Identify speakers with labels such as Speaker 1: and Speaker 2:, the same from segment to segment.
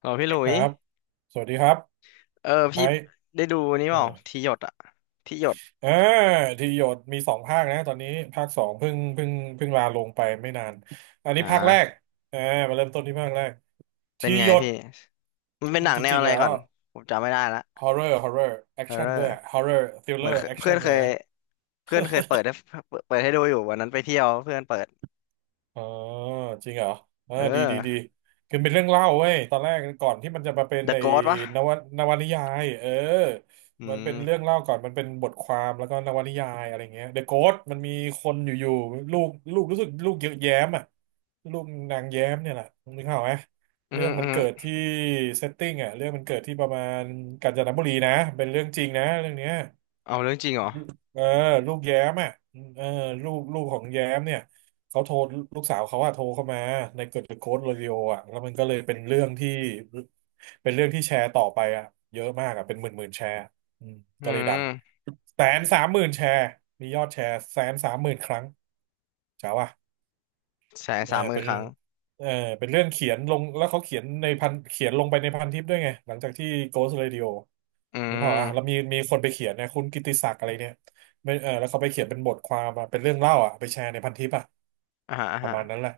Speaker 1: เหรอพี่หลุ
Speaker 2: ค
Speaker 1: ย
Speaker 2: รับ สวัสดีครับ
Speaker 1: เออ
Speaker 2: ไอ
Speaker 1: พี่
Speaker 2: ซ์
Speaker 1: ได้ดูนี่
Speaker 2: เอ
Speaker 1: เป
Speaker 2: อ
Speaker 1: ล่าที่หยดอะที่หยด
Speaker 2: อ่าทีหยดมีสองภาคนะตอนนี้ภาคสองเพิ่งลาลงไปไม่นาน อัน
Speaker 1: อ่
Speaker 2: นี้ภาคแรก
Speaker 1: า
Speaker 2: อ่ามาเริ่มต้นที่ภาคแรก
Speaker 1: เป็
Speaker 2: ที
Speaker 1: นไง
Speaker 2: หยด
Speaker 1: พี่มันเป็นหนัง
Speaker 2: จ
Speaker 1: แนว
Speaker 2: ริง
Speaker 1: อะ
Speaker 2: ๆ
Speaker 1: ไร
Speaker 2: แล้ว
Speaker 1: ก่อน
Speaker 2: อะ
Speaker 1: ผมจำไม่ได้ละ
Speaker 2: horror
Speaker 1: เอร์เร
Speaker 2: action
Speaker 1: อ
Speaker 2: ด้
Speaker 1: ร์
Speaker 2: วย horror
Speaker 1: เหมือน
Speaker 2: thriller
Speaker 1: เคยเพื่อ
Speaker 2: action
Speaker 1: นเค
Speaker 2: เลย
Speaker 1: ย
Speaker 2: นะ
Speaker 1: เพื่อนเคยเปิดให้ดูอยู่วันนั้นไปเที่ยวเพื่อนเปิด
Speaker 2: อ๋อจริงเหรอเออ
Speaker 1: เอ
Speaker 2: ดี
Speaker 1: อ
Speaker 2: คือเป็นเรื่องเล่าเว้ยตอนแรกก่อนที่มันจะมาเป็น
Speaker 1: The
Speaker 2: ใน
Speaker 1: Ghost วะ
Speaker 2: นวนวนิยาย
Speaker 1: อื
Speaker 2: มันเป็น
Speaker 1: ม
Speaker 2: เรื่องเล่าก่อนมันเป็นบทความแล้วก็นวนิยายอะไรเงี้ยเดอะโกสมันมีคนอยู่ๆลูกรู้สึกลูกเยอะแย้มอ่ะลูกนางแย้มเนี่ยแหละนึกภาพออกไหม
Speaker 1: อื
Speaker 2: เรื่
Speaker 1: ม
Speaker 2: อง
Speaker 1: อื
Speaker 2: มัน
Speaker 1: ม
Speaker 2: เกิดที่เซตติ้งอ่ะเรื่องมันเกิดที่ประมาณกาญจนบุรีนะเป็นเรื่องจริงนะเรื่องเนี้ย
Speaker 1: เอาเรื่องจริงเหรอ
Speaker 2: เออลูกแย้มอ่ะเออลูกของแย้มเนี่ยเขาโทรลูกสาวเขาอะโทรเข้ามาในเกิดโค้ดโรดิโออ่ะแล้วมันก็เลยเป็นเรื่องที่แชร์ต่อไปอ่ะเยอะมากอ่ะเป็นหมื่นหมื่นแชร์อืม
Speaker 1: อื
Speaker 2: ก็เลยดัง
Speaker 1: ม
Speaker 2: แสนสามหมื่นแชร์มียอดแชร์130,000 ครั้งจ๋าว่ะ
Speaker 1: แสนสามหมื่น
Speaker 2: เป็น
Speaker 1: ครั้ง
Speaker 2: เออเป็นเรื่องเขียนลงแล้วเขาเขียนในพันเขียนลงไปในพันทิปด้วยไงหลังจากที่ Ghost Radio
Speaker 1: อื
Speaker 2: นึกภาพอ่ะแล้ว
Speaker 1: ม
Speaker 2: มีคนไปเขียนนะคุณกิตติศักดิ์อะไรเนี่ยไม่แล้วเขาไปเขียนเป็นบทความมาเป็นเรื่องเล่าอ่ะไปแชร์ในพันทิปอ่ะ
Speaker 1: อ่าฮะอ่า
Speaker 2: ประ
Speaker 1: ฮะ
Speaker 2: มาณนั้นแหละ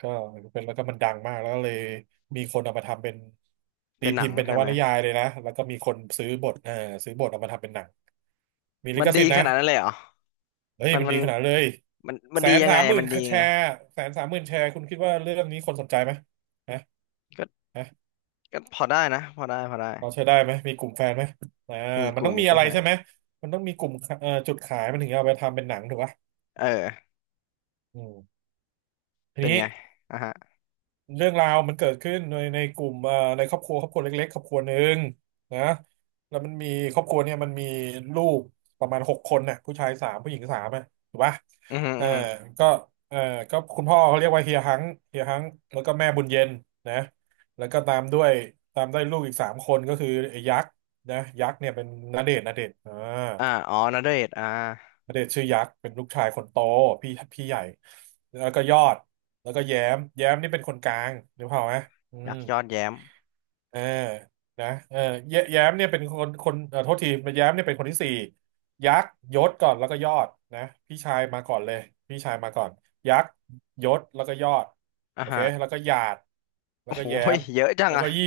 Speaker 2: ก็เป็นแล้วก็มันดังมากแล้วก็เลยมีคนเอามาทำเป็นตี
Speaker 1: เป็นห
Speaker 2: พิ
Speaker 1: นั
Speaker 2: ม
Speaker 1: ง
Speaker 2: พ์เป็นน
Speaker 1: ใช่
Speaker 2: ว
Speaker 1: ไหม
Speaker 2: นิยายเลยนะแล้วก็มีคนซื้อบทซื้อบทเอามาทำเป็นหนังมีลิ
Speaker 1: มัน
Speaker 2: ข
Speaker 1: ดี
Speaker 2: สิทธิ์
Speaker 1: ข
Speaker 2: นะ
Speaker 1: นาดนั้นเลยเหรอ
Speaker 2: เฮ้ย
Speaker 1: มัน
Speaker 2: มัน
Speaker 1: มั
Speaker 2: ดี
Speaker 1: น
Speaker 2: ขนาดเลย
Speaker 1: มัน
Speaker 2: แส
Speaker 1: ดี
Speaker 2: น
Speaker 1: ยัง
Speaker 2: สา
Speaker 1: ไง
Speaker 2: มหมื่น
Speaker 1: มันดียั
Speaker 2: แช
Speaker 1: งไง
Speaker 2: ร์แสนสามหมื่นแชร์คุณคิดว่าเรื่องนี้คนสนใจไหมนะ
Speaker 1: ก็
Speaker 2: นะ
Speaker 1: ก็พอได้นะพอได้พอได้
Speaker 2: พอใช้ได้ไหมมีกลุ่มแฟนไหมอ่า
Speaker 1: มีก
Speaker 2: มัน
Speaker 1: ลุ่
Speaker 2: ต้
Speaker 1: ม
Speaker 2: อง
Speaker 1: มี
Speaker 2: มี
Speaker 1: ก
Speaker 2: อะ
Speaker 1: ลุ่ม
Speaker 2: ไร
Speaker 1: แฟ
Speaker 2: ใช่
Speaker 1: น
Speaker 2: ไหมมันต้องมีกลุ่มจุดขายมันถึงจะเอาไปทำเป็นหนังถูกปะ
Speaker 1: เออ
Speaker 2: อืมที
Speaker 1: เป็น
Speaker 2: นี้
Speaker 1: ไงอ่ะฮะ
Speaker 2: เรื่องราวมันเกิดขึ้นในกลุ่มในครอบครัวเล็กๆครอบครัวหนึ่งนะแล้วมันมีครอบครัวเนี่ยมันมีลูกประมาณหกคนน่ะผู้ชายสามผู้หญิงสามอ่ะถูกปะ
Speaker 1: อือฮึ
Speaker 2: เออ
Speaker 1: อือฮึ
Speaker 2: ก็เออก็คุณพ่อเขาเรียกว่าเฮียฮังเฮียฮังแล้วก็แม่บุญเย็นนะแล้วก็ตามด้วยลูกอีกสามคนก็คือไอ้ยักษ์นะยักษ์เนี่ยเป็นณเดชน์อ่า
Speaker 1: อ่าอ๋อนาเดชน์อ่า
Speaker 2: ณเดชน์ชื่อยักษ์เป็นลูกชายคนโตพี่ใหญ่แล้วก็ยอดแล้วก็แย้มแย้มนี่เป็นคนกลางนึกภาพไหมอื
Speaker 1: ยั
Speaker 2: ม
Speaker 1: กษ์ยอดแย้ม
Speaker 2: เออนะแย้มเนี่ยเป็นคนคนโทษทีแย้มเนี่ยเป็นคนที่สี่ยักษ์ยศก่อนแล้วก็ยอดนะพี่ชายมาก่อนเลยพี่ชายมาก่อนยักษ์ยศแล้วก็ยอด
Speaker 1: อ่ะ
Speaker 2: โอเค
Speaker 1: ฮะ
Speaker 2: แล้วก็หยาดแล้
Speaker 1: โอ้
Speaker 2: วก็
Speaker 1: โห
Speaker 2: แย้ม
Speaker 1: เยอะจัง
Speaker 2: แล้ว
Speaker 1: อ่ะ
Speaker 2: ก็ยี่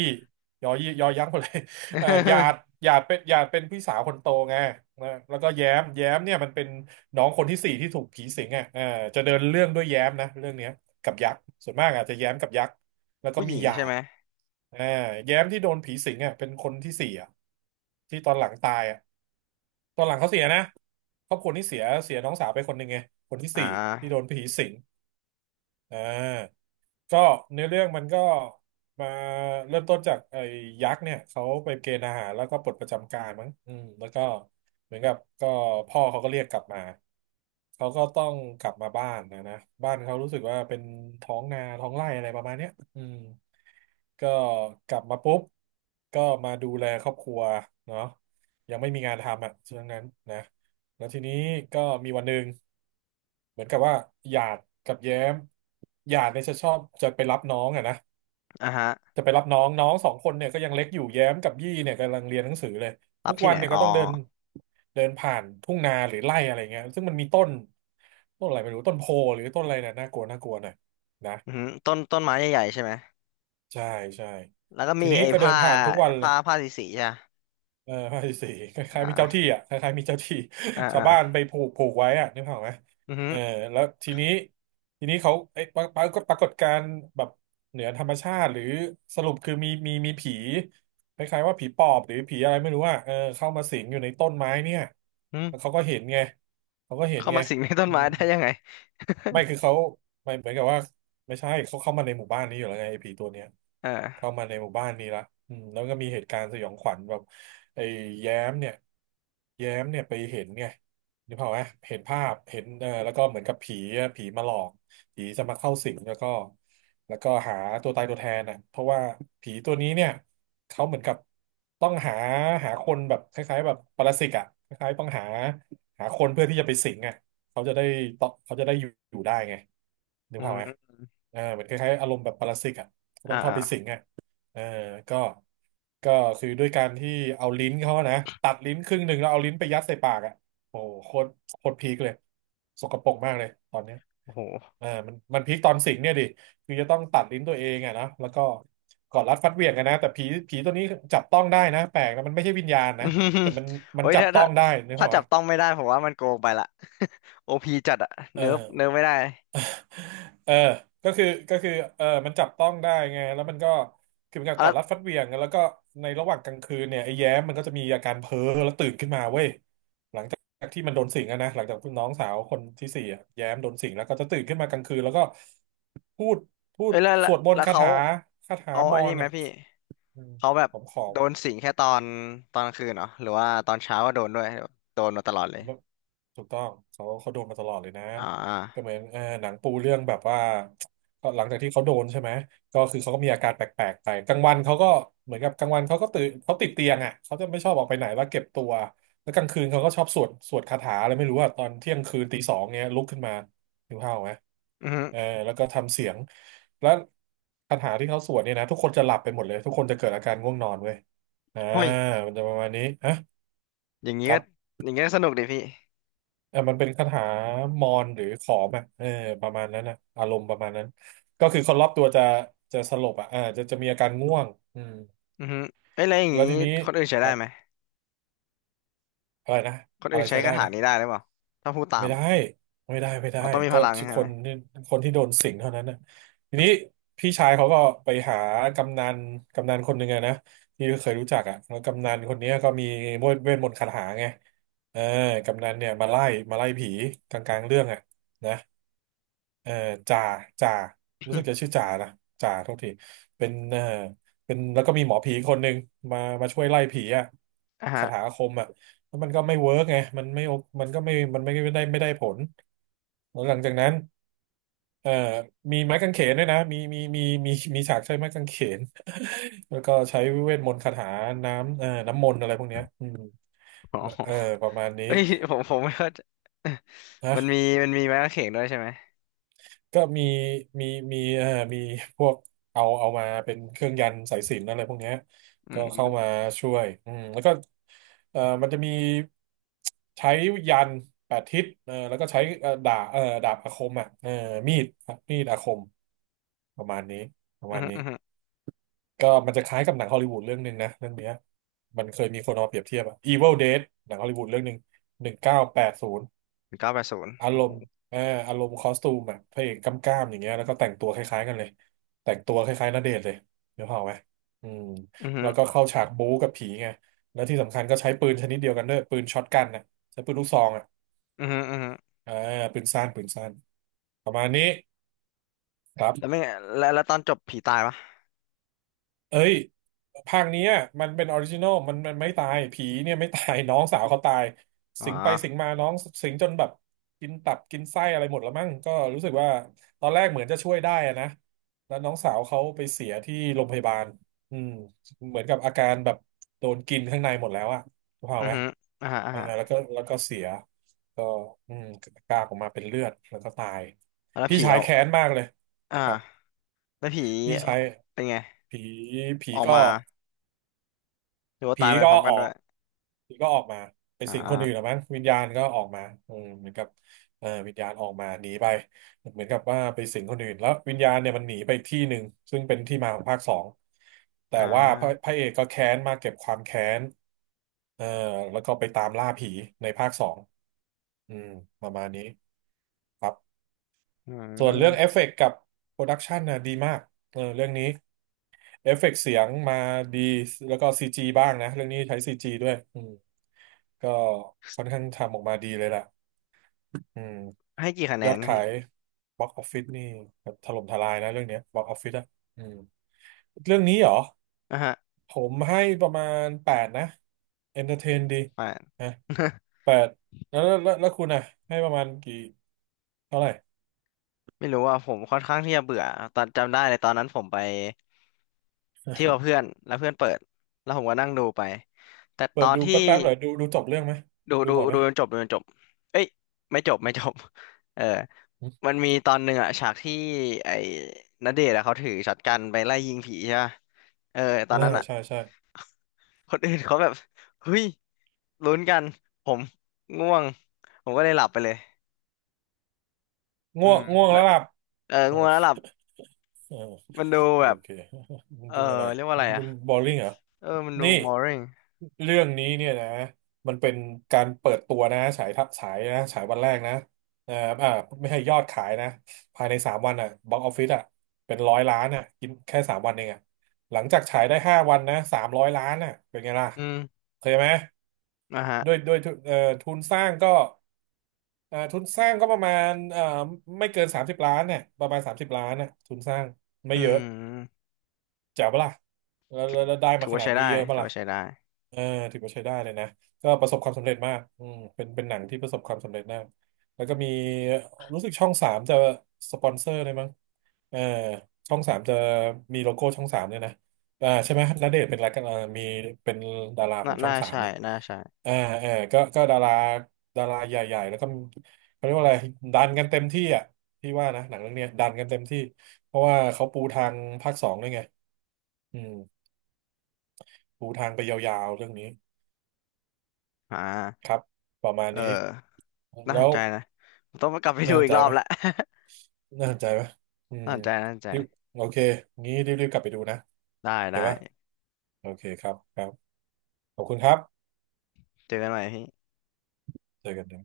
Speaker 2: ยอยี่ยอยักษ์หมดเลย เออหยาด หยาดเป็นพี่สาวคนโตไงนะแล้วก็แย้มแย้มเนี่ยมันเป็นน้องคนที่สี่ที่ถูกผีสิงอ่ะเออจะเดินเรื่องด้วยแย้มนะเรื่องเนี้ยกับยักษ์ส่วนมากอาจจะแย้มกับยักษ์ แล้วก็
Speaker 1: ผู้ห
Speaker 2: มี
Speaker 1: ญิง
Speaker 2: หยา
Speaker 1: ใช่
Speaker 2: ด
Speaker 1: ไหม
Speaker 2: อ่าแย้มที่โดนผีสิงอ่ะเป็นคนที่สี่อ่ะที่ตอนหลังตายอ่ะตอนหลังเขาเสียนะครอบครัวนี้เสียน้องสาวไปคนหนึ่งไงคนที่
Speaker 1: อ่
Speaker 2: สี่ที่โด
Speaker 1: า
Speaker 2: นผีสิงอ่า ก็เนื้อเรื่องมันก็มาเริ่มต้นจากไอ้ยักษ์เนี่ยเขาไปเกณฑ์ทหารแล้วก็ปลดประจำการมั้งอืมแล้วก็เหมือนกับก็พ่อเขาก็เรียกกลับมาเขาก็ต้องกลับมาบ้านนะนะบ้านเขารู้สึกว่าเป็นท้องนาท้องไร่อะไรประมาณเนี้ยอืมก็กลับมาปุ๊บก็มาดูแลครอบครัวเนาะยังไม่มีงานทำอ่ะช่วงนั้นนะแล้วทีนี้ก็มีวันหนึ่ง เหมือนกับว่าหยาดกับแย้มหยาดเนี่ยจะชอบจะไปรับน้องอะนะ
Speaker 1: อ่ะฮะ
Speaker 2: จะไปรับน้องน้องสองคนเนี่ยก็ยังเล็กอยู่แย้มกับยี่เนี่ยกำลังเรียนหนังสือเลย
Speaker 1: รั
Speaker 2: ทุ
Speaker 1: บ
Speaker 2: ก
Speaker 1: ที่
Speaker 2: วั
Speaker 1: ไห
Speaker 2: น
Speaker 1: น
Speaker 2: เนี่ย
Speaker 1: อ๋
Speaker 2: ก็
Speaker 1: อ
Speaker 2: ต้องเดินเดินผ่านทุ่งนาหรือไร่อะไรเงี้ยซึ่งมันมีต้นอะไรไม่รู้ต้นโพหรือต้นอะไรเนี่ยน่ากลัวน่ากลัวหน่อยนะ
Speaker 1: อือฮึต้นไม้ใหญ่ๆใช่ไหม
Speaker 2: ใช่ใช่
Speaker 1: แล้วก็
Speaker 2: ที
Speaker 1: มี
Speaker 2: นี้
Speaker 1: ไอ้
Speaker 2: ก็เดิ
Speaker 1: ผ้า
Speaker 2: นผ่านทุกวันเล
Speaker 1: ผ้า
Speaker 2: ย
Speaker 1: ผ้าสีใช่ปะ
Speaker 2: เออภาคที่สี่ค
Speaker 1: อ่
Speaker 2: ล้ายๆมีเจ้าที่
Speaker 1: า
Speaker 2: อ่ะคล้ายๆมีเจ้าที่
Speaker 1: อ่า
Speaker 2: ชาว
Speaker 1: อ่า
Speaker 2: บ้านไปผูกไว้อ่ะนึกภาพออกไหม
Speaker 1: อือฮึ
Speaker 2: เออแล้วทีนี้เขาไอ้ยปรปรากฏการณ์แบบเหนือธรรมชาติหรือสรุปคือมีผีคล้ายๆว่าผีปอบหรือผีอะไรไม่รู้อ่ะเออเข้ามาสิงอยู่ในต้นไม้เนี่ย
Speaker 1: อือ
Speaker 2: แล้ว
Speaker 1: ฮึ
Speaker 2: เขาก็เห็นไงเขาก็เห็น
Speaker 1: เข้า
Speaker 2: ไง
Speaker 1: มาสิงในต้น
Speaker 2: อื
Speaker 1: ไม้
Speaker 2: ม
Speaker 1: ได้ยังไง
Speaker 2: ไม่คือเขาไม่เหมือนกับว่าไม่ใช่เขาเข้ามาในหมู่บ้านนี้อยู่แล้วไงไอ้ผีตัวเนี้ย เข้า
Speaker 1: เออ
Speaker 2: มาในหมู่บ้านนี้ละอืมแล้วก็มีเหตุการณ์สยองขวัญแบบไอ้แย้มเนี่ยแย้มเนี่ยไปเห็นไงนึกภาพไหมเห็นภาพเห็นเออแล้วก็เหมือนกับผีอะผีมาหลอกผีจะมาเข้าสิงแล้วก็หาตัวตายตัวแทนน่ะเพราะว่าผีตัวนี้เนี่ยเขาเหมือนกับต้องหาคนแบบคล้ายๆแบบปรสิตอ่ะคล้ายๆต้องหาคนเพื่อที่จะไปสิงอ่ะเขาจะได้ต่อเขาจะได้อยู่อยู่ได้ไงนึก
Speaker 1: อื
Speaker 2: ภาพ
Speaker 1: อ
Speaker 2: ไหม
Speaker 1: ฮึ
Speaker 2: เออเหมือนคล้ายๆอารมณ์แบบปรสิตอ่ะก็
Speaker 1: อ่า
Speaker 2: ต้องเข้า
Speaker 1: อ่า
Speaker 2: ไปสิงอ่ะ เออก็ก็คือด้วยการที่เอาลิ้นเขาอะนะตัดลิ้นครึ่งหนึ่งแล้วเอาลิ้นไปยัดใส่ปากอ่ะโอ้โหโคตรพีคเลยสกปรกมากเลยตอนเนี้ย
Speaker 1: โอ้โห
Speaker 2: เออมันพีคตอนสิงเนี่ยดิคือจะต้องตัดลิ้นตัวเองอ่ะนะแล้วก็กอดรัดฟัดเหวี่ยงกันนะแต่ผีตัวนี้จับต้องได้นะแปลกนะมันไม่ใช่วิญญาณ
Speaker 1: อื
Speaker 2: นะ
Speaker 1: ม
Speaker 2: แต่มันมั
Speaker 1: โอ้
Speaker 2: น
Speaker 1: ย
Speaker 2: จับ
Speaker 1: ถ้า
Speaker 2: ต้อ
Speaker 1: ถ้า
Speaker 2: งได้นึก
Speaker 1: ถ้า
Speaker 2: ภาพ
Speaker 1: จับ
Speaker 2: วะ
Speaker 1: ต้องไม่ได้ผมว่ามันโกงไปละ โอพีจัดอะ
Speaker 2: เออ
Speaker 1: เนิร์ฟไม่ได้
Speaker 2: เออก็คือเออมันจับต้องได้ไงแล้วมันก็คือเป็นการ
Speaker 1: เอา
Speaker 2: กอ
Speaker 1: แล้
Speaker 2: ด
Speaker 1: ว
Speaker 2: รัดฟัดเหวี่ยงแล้วก็ในระหว่างกลางคืนเนี่ยไอ้แย้มมันก็จะมีอาการเพ้อแล้วตื่นขึ้นมาเว้ยจากที่มันโดนสิงอะนะหลังจากน้องสาวคนที่สี่อะแย้มโดนสิงแล้วก็จะตื่นขึ้นมากลางคืน แล้วก็พูดพู
Speaker 1: เอ้
Speaker 2: ด
Speaker 1: ยแล้วแล้
Speaker 2: ส
Speaker 1: ว
Speaker 2: วดมน
Speaker 1: แล้
Speaker 2: ต์
Speaker 1: ว
Speaker 2: คา
Speaker 1: เขา
Speaker 2: ถาคาถา
Speaker 1: เอา
Speaker 2: ม
Speaker 1: ไอ้
Speaker 2: อน
Speaker 1: นี่ไหม
Speaker 2: เนี่ย
Speaker 1: พี่
Speaker 2: อืม
Speaker 1: เขาแบบ
Speaker 2: ขอม
Speaker 1: โดนสิงแค่ตอนกลางคืนเหรอหรือว่าตอนเช้าก็โดนด้วยโดนมาตลอดเลย
Speaker 2: แล้วถูกต้องเขาเขาโดนมาตลอดเลยนะ
Speaker 1: อ่
Speaker 2: ก็เห
Speaker 1: า
Speaker 2: มือนเออหนังปูเรื่องแบบว่าก็หลังจากที่เขาโดนใช่ไหมก็คือเขาก็มีอาการแปลกๆไปกลางวันเขาก็เหมือนกับกลางวันเขาก็ตื่นเขาติดเตียงอ่ะเขาจะไม่ชอบออกไปไหนแล้วเก็บตัวแล้วกลางคืนเขาก็ชอบสวดคาถาอะไรไม่รู้อ่ะตอนเที่ยงคืนตีสองเงี้ยลุกขึ้นมาหิวข้าวไหม
Speaker 1: อือฮึ
Speaker 2: เออแล้วก็ทำเสียงแล้วคาถาที่เขาสวดเนี่ยนะทุกคนจะหลับไปหมดเลยทุกคนจะเกิดอาการง่วงนอนเว้ยอ่า
Speaker 1: เฮ้ย
Speaker 2: มันจะประมาณนี้ฮะ
Speaker 1: อย่างงี้
Speaker 2: ครั
Speaker 1: ก็
Speaker 2: บ
Speaker 1: อย่างงี้ก็สนุกดิพี่
Speaker 2: อ่ะมันเป็นคาถามอนหรือขอมอ่ะเออประมาณนั้นนะอารมณ์ประมาณนั้นก็คือคนรอบตัวจะจะสลบอ่ะอ่าจะมีอาการง่วงอืม
Speaker 1: อือฮึเอ้ยแล้วอย่าง
Speaker 2: แล้ว
Speaker 1: งี้
Speaker 2: ทีนี้
Speaker 1: คนอื่นใช้
Speaker 2: ค
Speaker 1: ได้
Speaker 2: รับ
Speaker 1: ไหม
Speaker 2: อะไรนะ
Speaker 1: คน
Speaker 2: อะ
Speaker 1: อื่
Speaker 2: ไร
Speaker 1: นใช้
Speaker 2: ใช้ได้
Speaker 1: คาถา
Speaker 2: นะ
Speaker 1: นี้ได้หรือเปล่าถ้าพูดตา
Speaker 2: ไม่
Speaker 1: ม
Speaker 2: ได้
Speaker 1: อะ
Speaker 2: ไม่ได้ไม่ได้
Speaker 1: อ๋อต้องมีพ
Speaker 2: ก็
Speaker 1: ลั
Speaker 2: ค
Speaker 1: ง
Speaker 2: นที่
Speaker 1: ใช่ไหม
Speaker 2: คนที่โดนสิงเท่านั้นนะทีนี้พี่ชายเขาก็ไปหากำนันกำนันคนหนึ่งอะนะที่เคยรู้จักอ่ะแล้วกำนันคนเนี้ยก็มีเวทมนต์คาถาไงเออกำนันเนี่ยมาไล่ผีกลางๆเรื่องอ่ะนะ เอ่อจ่าจ่ารู้สึกจะชื่อจ่านะจ่าโทษทีเป็นเอ่อเป็นแล้วก็มีหมอผีคนหนึ่งมาช่วยไล่ผีอ่ะ
Speaker 1: อ่ะ
Speaker 2: คา
Speaker 1: ฮะ
Speaker 2: ถาอาคมอ่ะแล้วมันก็ไม่เวิร์กไงมันไม่โอมันก็ไม่มันไม่ได้ไม่ได้ผลแล้วหลังจากนั้นเอ่อมีไม้กางเขนด้วยนะมีฉากใช้ไม้กางเขน แล้วก็ใช้เวทมนต์คาถาน้ำเอ่อน้ำมนต์อะไรพวกเนี้ยอืม
Speaker 1: อ๋อ
Speaker 2: เออประมาณนี้
Speaker 1: เอ้ย ผมผมไม่เข้าใจ มัน
Speaker 2: นะ
Speaker 1: มีมันมีไม้กางเขนด้วยใช่ไหม
Speaker 2: ก็มีมีเอ่อมีพวกเอามาเป็นเครื่องยันต์สายสิญจน์อะไรพวกเนี้ย
Speaker 1: อื
Speaker 2: ก็เข้ามา
Speaker 1: ม
Speaker 2: ช่วยอืมแล้วก็เอ่อมันจะมีใช้ยันต์แปดทิศเออแล้วก็ใช้เอ่อดาบอาคมอ่ะเออมีดมีดอาคมประมาณนี้ประ
Speaker 1: อื
Speaker 2: มาณ
Speaker 1: ม
Speaker 2: นี้
Speaker 1: อืม
Speaker 2: ก็มันจะคล้ายกับหนังฮอลลีวูดเรื่องหนึ่งนะเรื่องเนี้ยมันเคยมีคนเอามาเปรียบเทียบอะ Evil Dead หนังฮอลลีวูดเรื่องหนึ่ง1980
Speaker 1: 980
Speaker 2: อาร
Speaker 1: โอ้โห
Speaker 2: มณ์เอออารมณ์คอสตูมแบบพระเอกกำกล้ามอย่างเงี้ยแล้วก็แต่งตัวคล้ายๆกันเลย แต่งตัวคล้ายๆณเดชน์เลยเดี๋ยวเผาไหมอืม
Speaker 1: อือฮึ
Speaker 2: แล้วก็เข้าฉากบู๊กับผีไงแล้วที่สำคัญก็ใช้ปืนชนิดเดียวกันด้วย ปืนช็อตกันนะใช้ปืนลูกซองอ่ะ
Speaker 1: อือฮึอือฮึ
Speaker 2: เออปืนสั้นปืนสั้นประมาณนี้ครั
Speaker 1: แล้ว
Speaker 2: บ
Speaker 1: ไม่แล้วตอนจบผีตายปะ
Speaker 2: เอ้ยภาคเนี้ยมันเป็นออริจินอลมันมันไม่ตายผีเนี่ยไม่ตาย น้องสาวเขาตาย
Speaker 1: อ๋อ
Speaker 2: สิงไปสิงมาน้องสิงจนแบบกินตับกินไส้อะไรหมดแล้วมั้งก็รู้สึกว่าตอนแรกเหมือนจะช่วยได้อะนะแล้วน้องสาวเขาไปเสียที่โรงพยาบาลอืมเหมือนกับอาการแบบโดนกินข้างในหมดแล้วอะถูก
Speaker 1: อือ
Speaker 2: ไหม
Speaker 1: ฮึอ่าฮะอ่าฮะ
Speaker 2: แล้วก็เสียก็อืมกากออกมาเป็นเลือดแล้วก็ตาย
Speaker 1: แล้ว
Speaker 2: พี่
Speaker 1: ผี
Speaker 2: ชาย
Speaker 1: เอา
Speaker 2: แค้นมากเลย
Speaker 1: อ่า
Speaker 2: ครับ
Speaker 1: แล้วผี
Speaker 2: พี่ชาย
Speaker 1: เป็นไง
Speaker 2: ผีผี
Speaker 1: ออก
Speaker 2: ก็
Speaker 1: มาหรือว่า
Speaker 2: ผี
Speaker 1: ตายไป
Speaker 2: ก็
Speaker 1: พร้อมกั
Speaker 2: อ
Speaker 1: น
Speaker 2: อ
Speaker 1: ด้ว
Speaker 2: ก
Speaker 1: ย
Speaker 2: ผีก็ออกมาไป
Speaker 1: อ่
Speaker 2: สิงคนอื่นหรือ
Speaker 1: า
Speaker 2: มั้งวิญญาณก็ออกมาอืมเหมือนกับวิญญาณออกมาหนีไปเหมือนกับว่าไปสิงคนอื่นแล้ววิญญาณเนี่ยมันหนีไปอีกที่หนึ่งซึ่งเป็นที่มาของภาคสองแต่
Speaker 1: อ่
Speaker 2: ว่าพระพ
Speaker 1: า
Speaker 2: ระเอกก็แค้นมาเก็บความแค้นเอ่อแล้วก็ไปตามล่าผีในภาคสองอืมประมาณนี้ครับ
Speaker 1: อื
Speaker 2: ส่วนเรื่องเอ
Speaker 1: ม
Speaker 2: ฟเฟกต์กับโปรดักชันนะดีมากเออเรื่องนี้เอฟเฟกต์เสียงมาดีแล้วก็ซีจีบ้างนะเรื่องนี้ใช้ซีจีด้วย ก็ค่อนข้างทำออกมาดีเลยล่ะอืม
Speaker 1: ให้กี่คะแน
Speaker 2: ยอด
Speaker 1: น
Speaker 2: ขา
Speaker 1: พี่
Speaker 2: ยบล็อกออฟฟิศนี่แบบถล่มทลายนะเรื่องเนี้ยบล็อกออฟฟิศอะอืมเรื่องนี้เหรอ
Speaker 1: อ่าฮะ
Speaker 2: ผมให้ประมาณแปดนะเอนเตอร์เทนดี
Speaker 1: แปด
Speaker 2: นะแปดแล้วคุณอะให้ประมาณกี่เท่าไหร่
Speaker 1: ไม่รู้ว่าผมค่อนข้างที่จะเบื่อตอนจำได้เลยตอนนั้นผมไป เที่ยวกับเพื่อนแล้วเพื่อนเปิดแล้วผมก็นั่งดูไปแต่
Speaker 2: เปิ
Speaker 1: ตอ
Speaker 2: ด
Speaker 1: น
Speaker 2: ดู
Speaker 1: ที่
Speaker 2: แป๊บๆหน่อยดูจบเรื่องไหม
Speaker 1: ดู
Speaker 2: ดู
Speaker 1: ดู
Speaker 2: หมดไหม
Speaker 1: ดูจนจบดูจนจบเอ้ยไม่จบไม่จบเออ
Speaker 2: อม
Speaker 1: มันมีตอนหนึ่งอะฉากที่ไอ้ณเดชน์อะเขาถือช็อตกันไปไล่ยิงผีใช่ป่ะเออตอน
Speaker 2: อ่า
Speaker 1: นั้นอะ
Speaker 2: ใช่ใช่
Speaker 1: คนอื่นเขาแบบเฮ้ยลุ้นกันผมง่วงผมก็เลยหลับไปเลยอื
Speaker 2: ง่วง
Speaker 1: ม
Speaker 2: ง่วง
Speaker 1: แล้
Speaker 2: แล้
Speaker 1: ว
Speaker 2: วหลับ
Speaker 1: เออ
Speaker 2: เอ
Speaker 1: ง่วงแล้วห
Speaker 2: อ
Speaker 1: ลับ
Speaker 2: เออ
Speaker 1: มันดูแบ
Speaker 2: โอ
Speaker 1: บ
Speaker 2: เค มัน
Speaker 1: เออ
Speaker 2: ดูอะไร
Speaker 1: เรียกว่าอะ
Speaker 2: มั
Speaker 1: ไร
Speaker 2: น
Speaker 1: อะ
Speaker 2: ดูบอลลิงเหรอ
Speaker 1: เออมันดู
Speaker 2: นี่
Speaker 1: boring
Speaker 2: เรื่องนี้เนี่ยนะมันเป็นการเปิดตัวนะฉายทัฉายนะฉายวันแรกนะเอ่ออ่าไม่ให้ยอดขายนะภายในสามวันอ่ะบ็อกออฟฟิศอ่ะเป็นร้อยล้านอ่ะกินแค่สามวันเองอ่ะหลังจากฉายได้5 วันนะ300 ล้านอ่ะเป็นไงล่ะ
Speaker 1: อืม
Speaker 2: เคยไหม
Speaker 1: นะฮะ
Speaker 2: ด้วยทุนเอ่อทุนสร้างก็เอ่อทุนสร้างก็ประมาณไม่เกินสามสิบล้านเนี่ยประมาณสามสิบล้านน่ะทุนสร้างไม่
Speaker 1: อื
Speaker 2: เยอะ
Speaker 1: ม
Speaker 2: แจ๋วปะล่ะแล้วได้
Speaker 1: ถื
Speaker 2: มา
Speaker 1: อ
Speaker 2: ข
Speaker 1: ว่า
Speaker 2: นาด
Speaker 1: ใช้
Speaker 2: นี้
Speaker 1: ได้
Speaker 2: เยอะปะ
Speaker 1: ถือ
Speaker 2: ล่ะ
Speaker 1: ว่าใช้ได้
Speaker 2: เออถือว่าใช้ได้เลยนะก็ประสบความสำเร็จมากอืมเป็นหนังที่ประสบความสำเร็จมากแล้วก็มีรู้สึกช่องสามจะสปอนเซอร์เลยมั้งเออช่องสามจะมีโลโก้ช่องสามเนี่ยนะอ่าใช่ไหมณเดชน์เป็นอะไรกันอ่อมีเป็นดาราขอ
Speaker 1: น่า
Speaker 2: งช่อ
Speaker 1: น่า
Speaker 2: งสาม
Speaker 1: ใช่
Speaker 2: นี่
Speaker 1: น่าใช่
Speaker 2: เออเออก็ดาราดาราใหญ่ๆแล้วก็เขาเรียกว่าอะไรดันกันเต็มที่อ่ะพี่ว่านะหนังเรื่องเนี้ยดันกันเต็มที่เพราะว่าเขาปูทางภาคสองด้วยไง อืมปูทางไปยาวๆเรื่องนี้
Speaker 1: อ่
Speaker 2: ค
Speaker 1: า
Speaker 2: รับประมาณ
Speaker 1: เออ
Speaker 2: นี้
Speaker 1: น่าส
Speaker 2: แล้
Speaker 1: น
Speaker 2: ว
Speaker 1: ใจนะผมต้องไปกลับไป
Speaker 2: น่า
Speaker 1: ดู
Speaker 2: สน
Speaker 1: อีก
Speaker 2: ใจ
Speaker 1: รอบ
Speaker 2: ปะ
Speaker 1: ละ
Speaker 2: น่าสนใจปะอื ม
Speaker 1: น่าสนใจน่าสนใจ
Speaker 2: รีบโอเคงี้รีบๆกลับไปดูนะ
Speaker 1: ได้
Speaker 2: โอ
Speaker 1: ได้
Speaker 2: เคปะโอเคครับครับขอบคุณครับ
Speaker 1: เจอกันใหม่พี่
Speaker 2: เจอกันนะ